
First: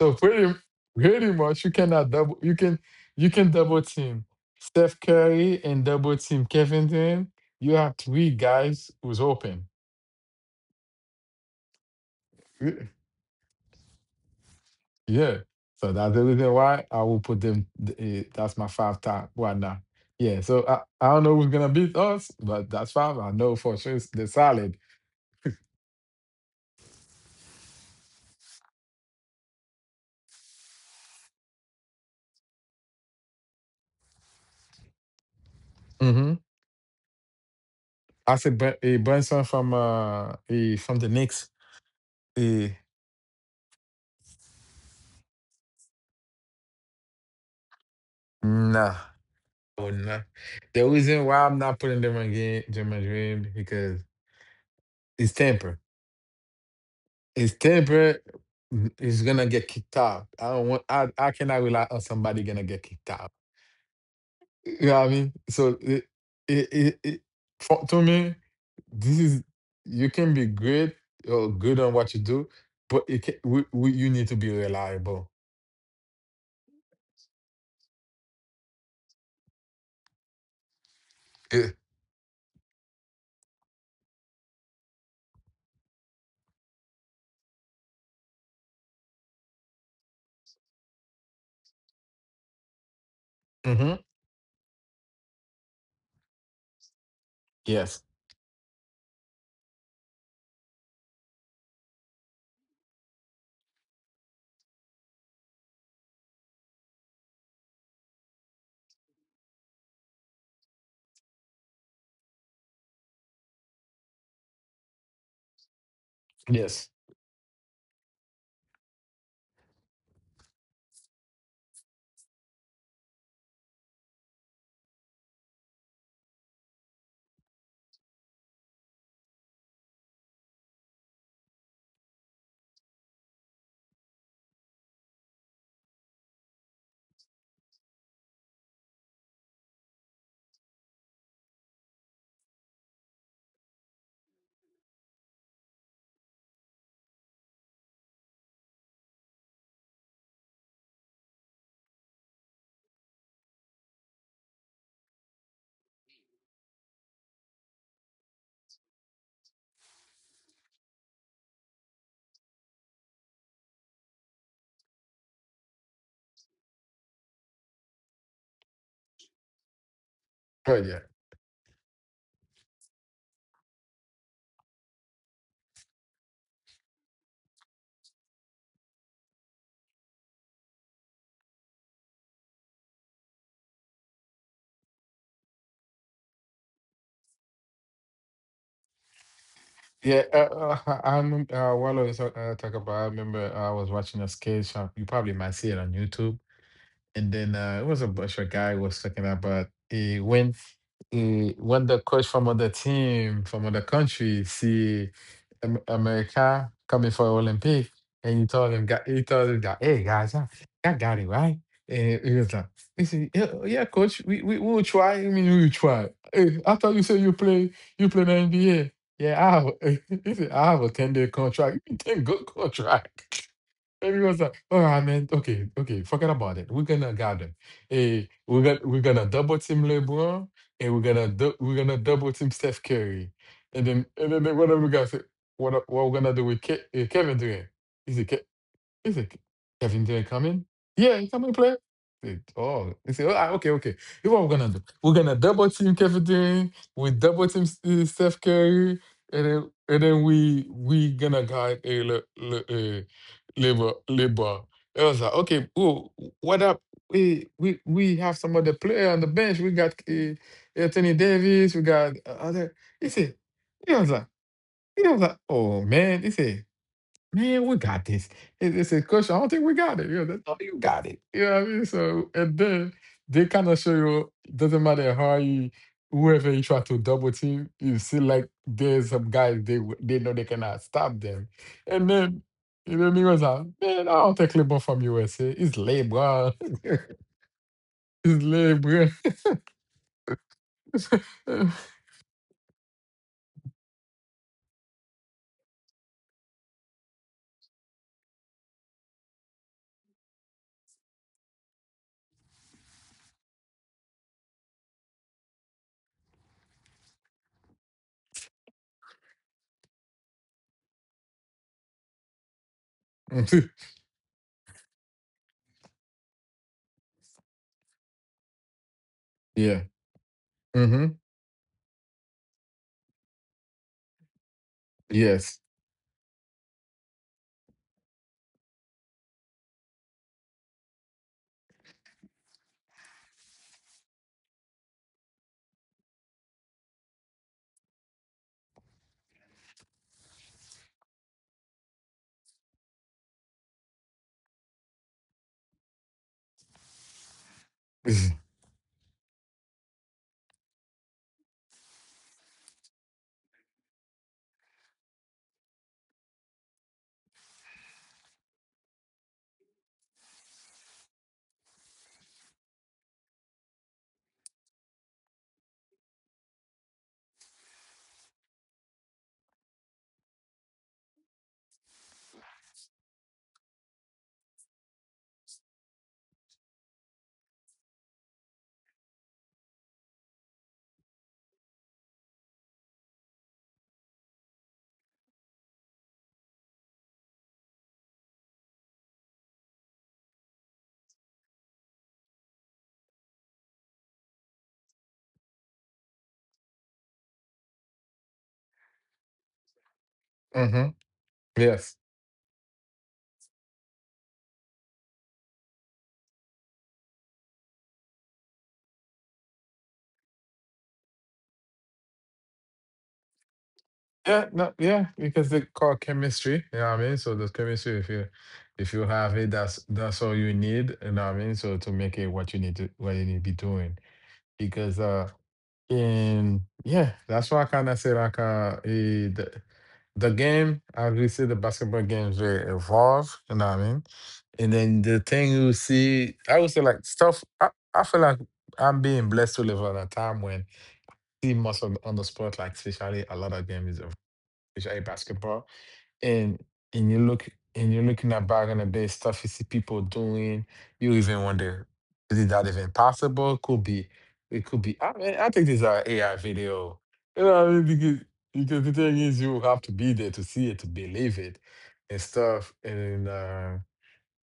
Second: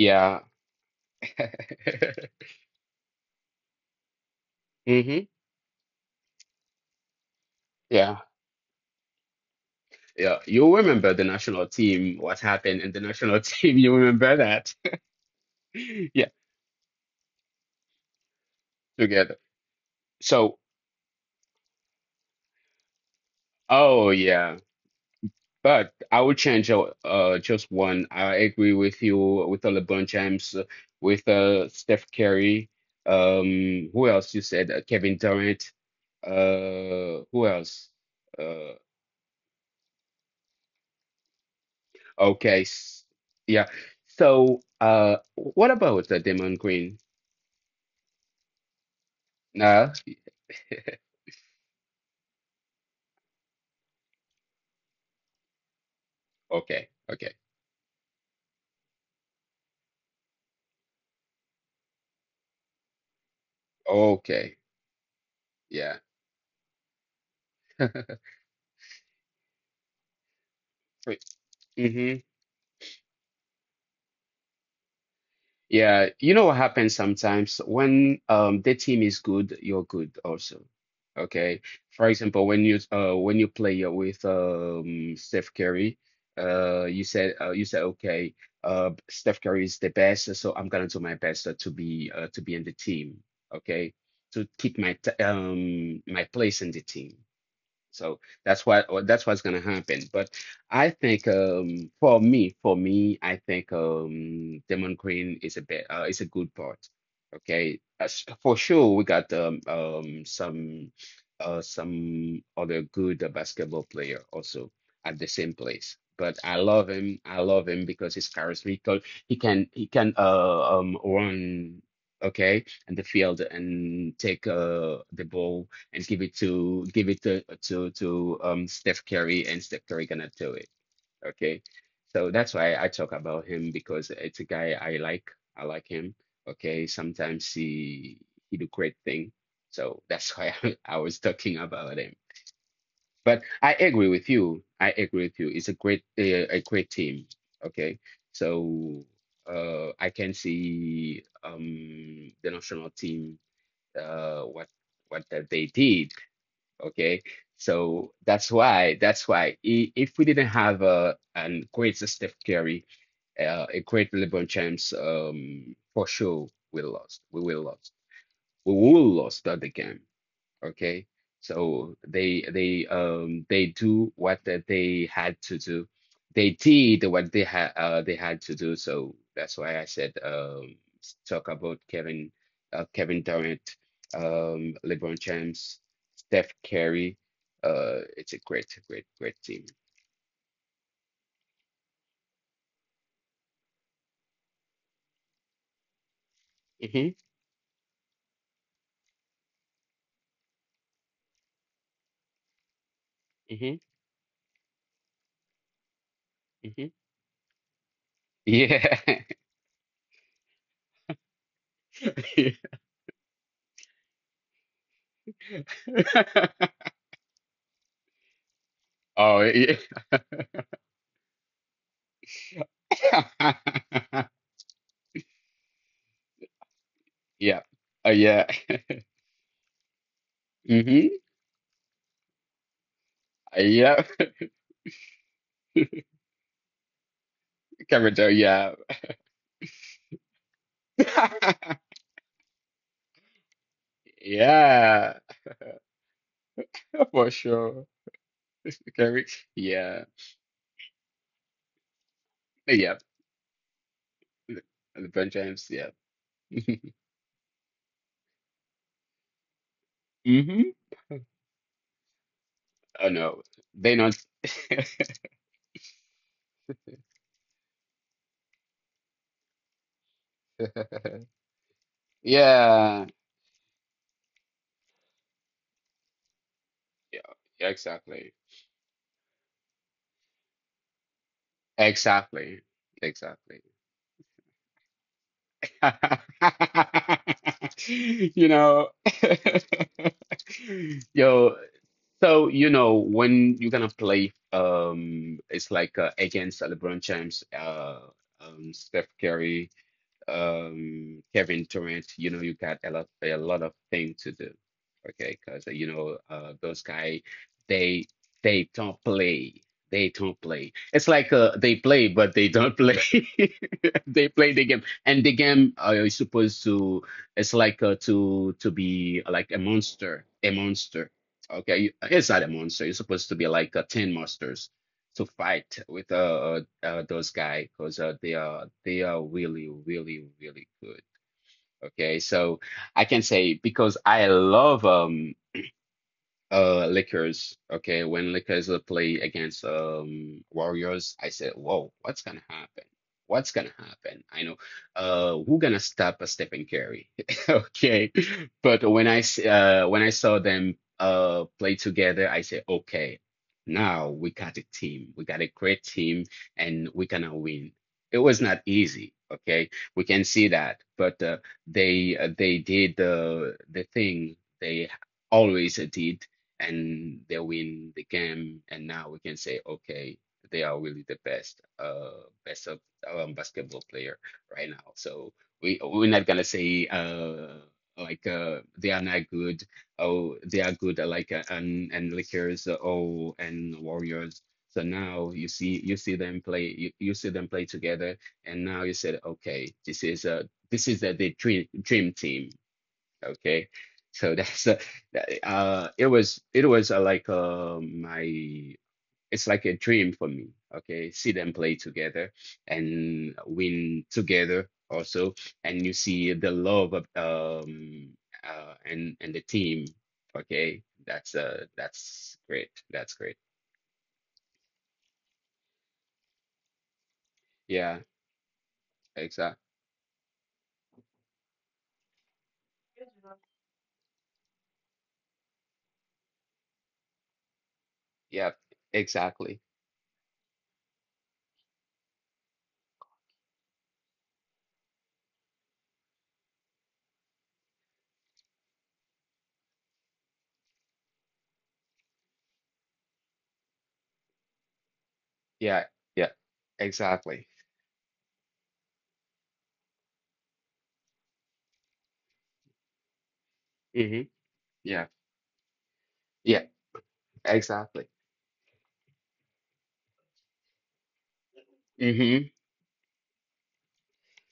So pretty much you cannot double. You can double team Steph
Mhm.
Curry and double team Kevin Durant. You have
Yeah.
three guys who's open.
Yeah. You remember the national team, what happened in the national team. You remember that.
Yeah. So that's the
Yeah,
reason why I will put them. That's my five top
together.
right now. Yeah.
So,
So I don't know who's gonna beat us, but that's five. I know for sure it's
oh
the
yeah.
solid.
But I would change just one. I agree with you with the LeBron James, with Steph Curry. Who else you said? Kevin Durant.
Mm-hmm.
Who else?
I said
Uh,
Brunson from from the Knicks.
okay,
Eh,
yeah. So, what about Damon Green?
nah. Oh
Nah.
nah. The reason why I'm not putting them again German Dream because it's temper.
Okay. Okay.
It's temper is gonna get kicked out. I don't want I cannot rely on somebody gonna get kicked out.
Okay.
Yeah, I mean? So
Yeah.
it for, to me, this is you can be great or good on what you
Mm-hmm.
do, but it can, you need to be reliable.
Yeah, you know what happens sometimes when the team is good, you're good also. Okay.
Eh,
For example, when you play with Steph Curry, you said okay, Steph Curry is the best, so I'm gonna do my best to be in the team, okay?
Mm-hmm.
To keep my t my place in the team.
Yes.
So that's what's gonna happen. But I think for me, I think Demon Queen is a bit is a good part. Okay. As, for sure we got some other good basketball player also at the same place. But I love
Yes.
him. I love him because he's charismatic. He can run okay in the field and take the ball and give it to Steph Curry, and Steph Curry gonna do it. Okay, so that's why I talk about him because it's a guy I like. I like him. Okay, sometimes he do great thing. So that's why I was talking about him. But I agree with you. I agree with you. It's a great team. Okay, so I can see the national team uh what what that they did. Okay. So that's why if we didn't have a great Steph Curry, a great LeBron James, for sure we lost. We will lost. We will lost that the game.
Right. Yeah.
Okay, so they do what that they had to do. They did what they had to do. So that's why I said talk about Kevin Kevin Durant, LeBron James, Steph Curry. It's a great team.
Yeah. I remember while I was talking about, I remember I was watching a sketch. You probably might see it on YouTube.
Hmm.
And then it was a bunch of guy was talking about uh, when when the coach from other team from
Hmm.
other country see America
Hmm.
coming for Olympic, and you told him,
Yeah.
you told him that, hey guys, I got it right, and he was like, he said, yeah, yeah, coach, we will try. I mean, we will try. "Eh, I thought you said you play in the NBA. Yeah,
Oh
I
yeah.
have, he said, I have a 10-day contract. 10 good contract. Everyone's like, oh, I meant okay, okay, forget about it. We're gonna guard him.
Yeah.
Hey,
Yeah.
we're gonna double team LeBron, and we're
Mm-hmm.
gonna double team Steph Curry.
Yeah.
One of the guys said, what we're gonna do with Kevin Durant?
Kevin
Is it?
Durant. Yeah.
He's like, Kevin didn't come in? Yeah, he come and play. Said, oh, he said, okay, okay. Here's what we're gonna do. We're
Yeah,
gonna double team Kevin Durant. We
for
double team
sure.
Steph Curry,
Carrie,
and then
yeah,
we gonna guard a
yeah,
labor labor. I was like,
LeBron
okay,
James, yeah.
cool. What up? We have some other player on the bench. We got
Mm-hmm.
Anthony Davis. We got other. He
Oh
said,
no, they
he was
not.
like, he was like, oh man. He said, man, we got this. It's a question. I don't think we got it. You know, that's all you got it. You know what I mean? So, and then
Yeah,
they kind of show you, doesn't matter how you, whoever you try to
yeah,
double
yeah,
team, you see
exactly,
like there's some guys they know they cannot stop them. And then,
exactly,
you know, me was
exactly.
like, man, I don't take LeBron from USA. It's LeBron. it's
You know,
LeBron.
yo, so, you know, when you're gonna play, it's like against LeBron James, Steph Curry, Kevin Durant, you know, you got a lot of things to do. Okay, because you know, those guys they they don't play. They don't play. It's like they play, but they don't play. They play the game, and the game is supposed to. It's like to be like
yeah.
a
Mm-hmm.
monster. Okay, you- it's not a monster. It's supposed to be like ten monsters to
Yes.
fight with those guys because they are really good. Okay, so I can say because I love Lakers. Okay, when Lakers play against Warriors, I said, "Whoa, what's gonna happen? What's gonna happen?" I know, who gonna stop a Stephen Curry? Okay, but when when I saw them play together, I said, "Okay, now we got a team. We got a great team, and we gonna win." It was not easy. Okay, we can see that, but they did the thing they always did and they win the game. And now we can say, okay, they are really the best, best of basketball player right now. So we're not gonna say they are not good. Oh, they are good and Lakers. Uh, oh, and Warriors. So now you see them play you see them play together, and now you said, okay, this is a the dream team. Okay. So it was like my it's like a dream for me.
Mm-hmm.
Okay. See them play
Yes.
together and win together also. And you see the love of and the team. Okay. That's great. That's great.
Yeah, no, yeah, because they call chemistry, you know what I mean? So the
Yeah,
chemistry, if you have it,
exactly.
that's all you need, you know what I mean? So to make it what you need to be doing. Because uh that's why I kinda say like
Yeah,
the
exactly.
the game, as we see the basketball games they evolve, you know what I mean? And then the thing you see, I would say like stuff I feel like I'm being blessed to live at a time when see most of on the sport, like especially a lot of games is which I basketball,
Yeah, yeah,
and and you
exactly.
look and you're looking at back on the base stuff you see people doing, you even wonder, is that even possible? Could be,
Mm-hmm.
it could be.
Yeah,
I mean, I think these are AI
yeah,
video. You know what I mean,
exactly.
because the thing is, you have to be there to see it, to believe it, and
Mm-hmm.
stuff, and.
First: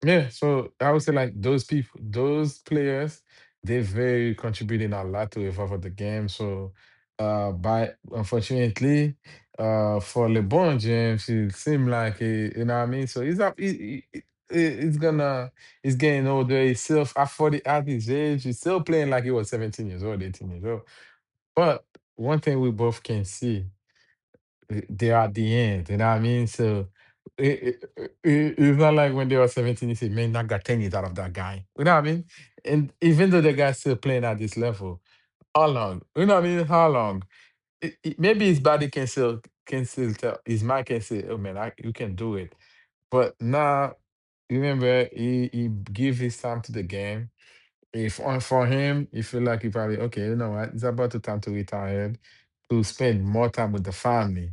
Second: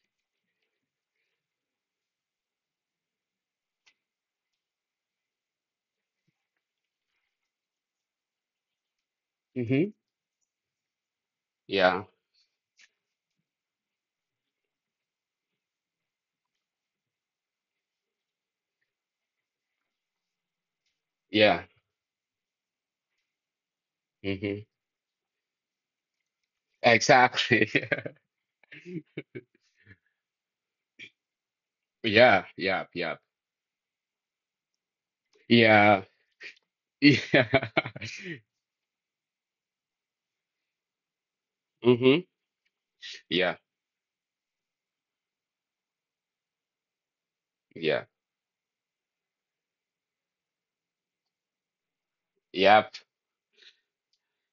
Yeah, so I would say like those people, those players, they're very contributing a lot to evolve of the game. So, by unfortunately,
Mm-hmm.
for LeBron James, it seemed
Yeah.
like he, you know what I mean. So he's up, he's gonna, he's getting older. He's still at 40 at his age, he's still playing like he was 17 years old, 18 years old.
Yeah.
But one thing we both can see
Hmm.
they are at the end. You know what I mean? So it,
Exactly.
it, it- it's not like when they were 17, you say, man, I got 10 years out of that guy. You know what I mean?
Yeah. Yeah.
And
Yeah.
even though the guy's still playing at this level, how long?
Yeah.
You know what I mean? How long?
Yeah.
Maybe his body can still tell his mind can say, oh man, I, you can
Hmm.
do it. But
Yeah.
now, remember, he give his time to the game
Yeah.
if on for him, he feel like he probably okay, you know what? It's about the time to retire to
Yep.
spend more time with the family.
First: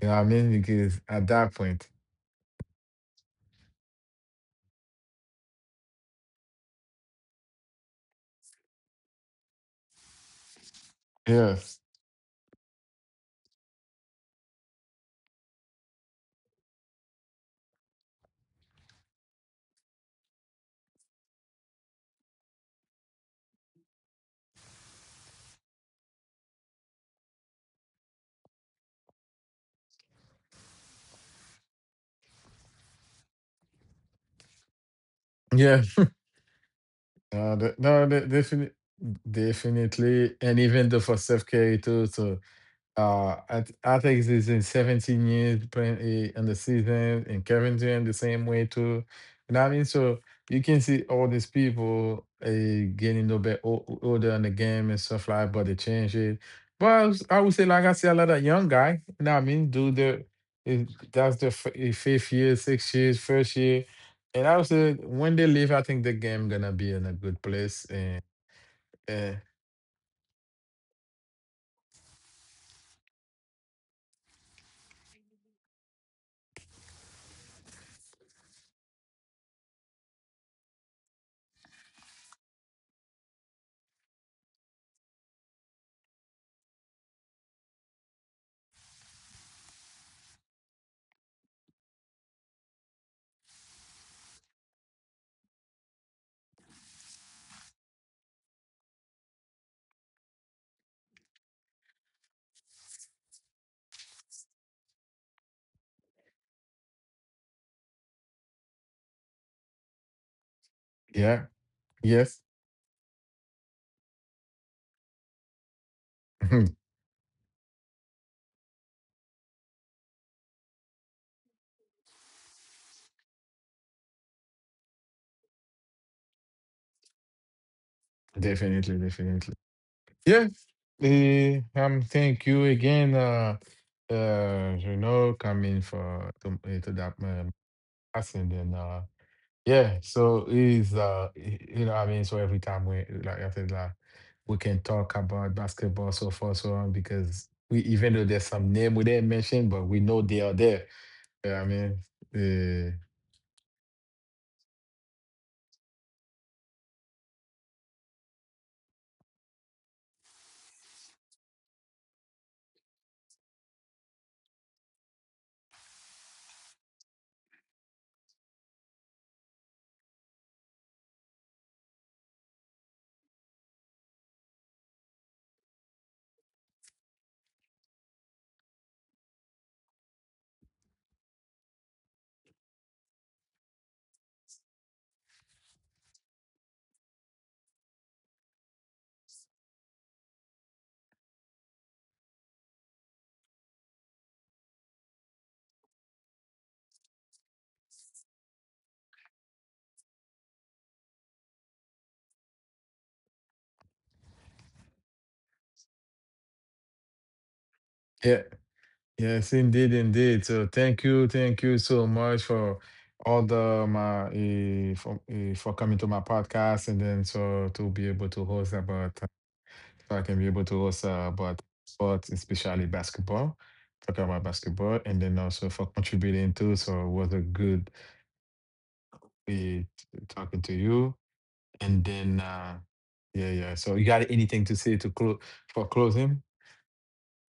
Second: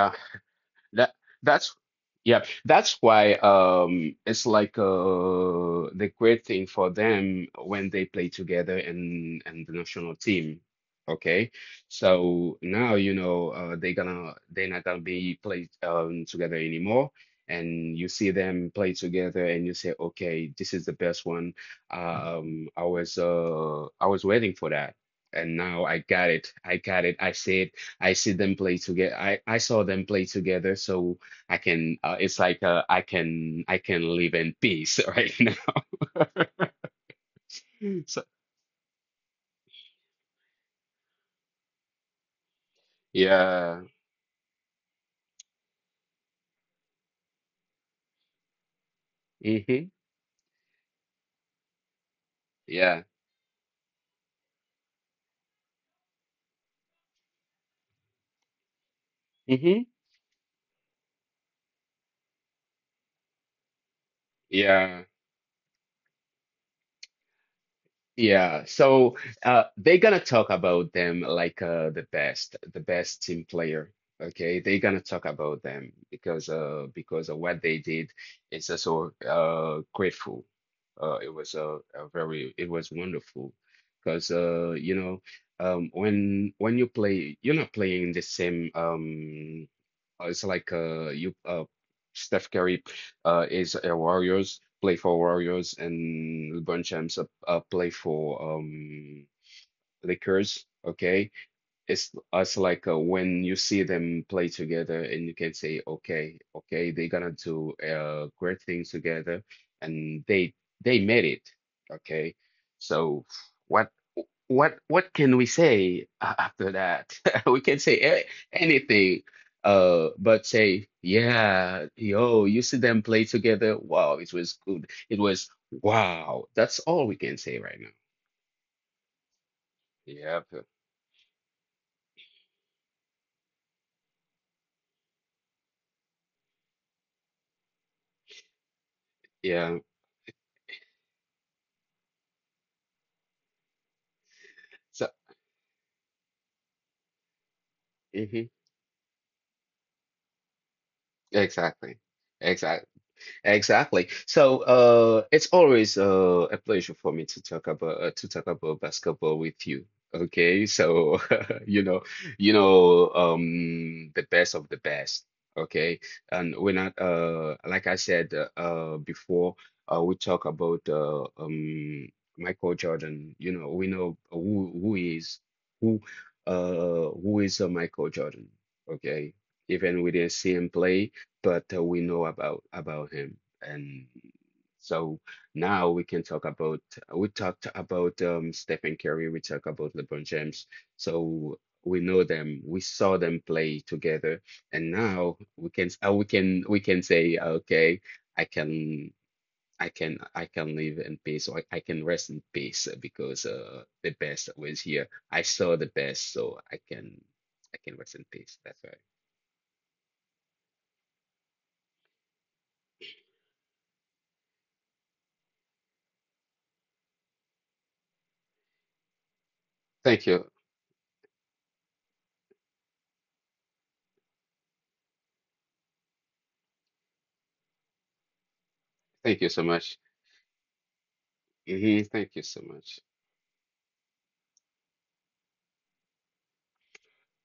You know what I mean? Because
That
at that
that's
point,
yeah, that's why it's like the great thing for them when they play together and the national team. Okay.
yes,
So now you know they're not gonna be played together anymore. And you see them play together and you say, okay, this is the best one. I was waiting for that. And now I got it. I got it. I see it. I see them play together. I saw them play together, so I can. It's like I can live in peace right now.
yeah, no, the, no, the,
So
definitely, definitely, and even though for self care too. So
yeah,
I think it's in 17 years playing a, in the season, and Kevin Durant the same way too. You know what I mean?
hmm
So you can see all these people
yeah,
getting a little bit older in the game and stuff like, but they change it. I would say, like I said, a lot of young guy. You know what I mean?
hmm
Do the is- that's the fifth year, sixth year, first year, and I would say
yeah.
when they leave, I think the game gonna be in a good place. And
Yeah, so
uh,
they're gonna talk about them like the best team player. Okay, they're gonna talk about them because of what they did. It's just so grateful. It was a very it was wonderful because you know when you play you're not playing the same it's like you Steph Curry is a Warriors play for Warriors and LeBron James play for Lakers. Okay, it's like when you see them play together and you can say okay okay they're gonna do great things together and they made
yeah,
it okay
yes,
so what what can we say after that we can say a- anything but say yeah yo you see them play together wow it was good it was wow that's all we can say right now
definitely, definitely.
yeah
Yeah, thank you again, you know, coming for to, to that passing and
yeah
yeah. So is you know, what I mean, so every time we like after that, we can
so
talk about basketball so far so on because we even though there's
mhm.
some name we didn't mention, but we know they are there. Yeah, I
Exactly.
mean,
Exactly.
uh,
Exactly. So, it's always a pleasure for me to talk about basketball with you. Okay. So, you know, you know, the best of the best. Okay. And we're not like I said before, we talk about Michael Jordan. You know, we know who he is who who is Michael Jordan. Okay. Even we didn't see him play but we know about him and so now we talked about Stephen Curry, we talked about LeBron James, so we know them, we saw them play together, and now we can we can say okay I can I can live in peace or can rest in peace because the best was here I saw the best so I can rest in
yeah.
peace that's right
Yes, indeed, indeed. So thank you so much for all the my for coming to my podcast and then so to be able to host about so I
thank
can be
you
able to host about sports, especially basketball, talk about basketball, and then also for contributing too. So it was a good
thank you so
eh,
much.
talking to you. And
Mhm. Thank
then
you so much.
yeah, yeah. So you got anything to say to close for closing?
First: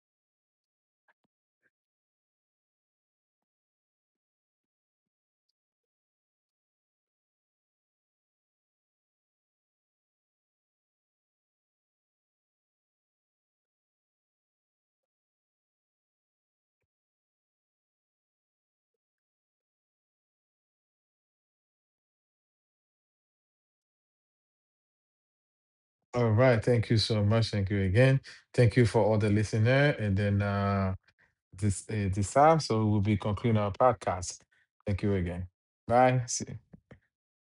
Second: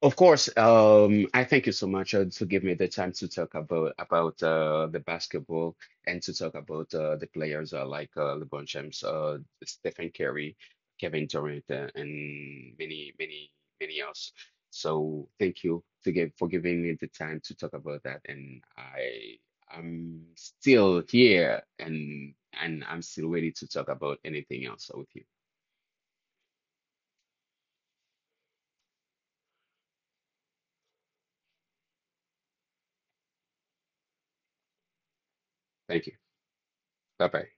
Of course, I thank you so much to give me the time to talk about the basketball and to talk about the players like LeBron James, Stephen Curry, Kevin Durant, and many else. So thank you to give for giving me the time to talk about that. And I'm still here and I'm still ready to talk about anything else with you.
All right, thank you so much. Thank you again. Thank you for all the listener. And then this time, so we'll be concluding our podcast. Thank you again.
Thank you.
Bye. See-
Bye bye.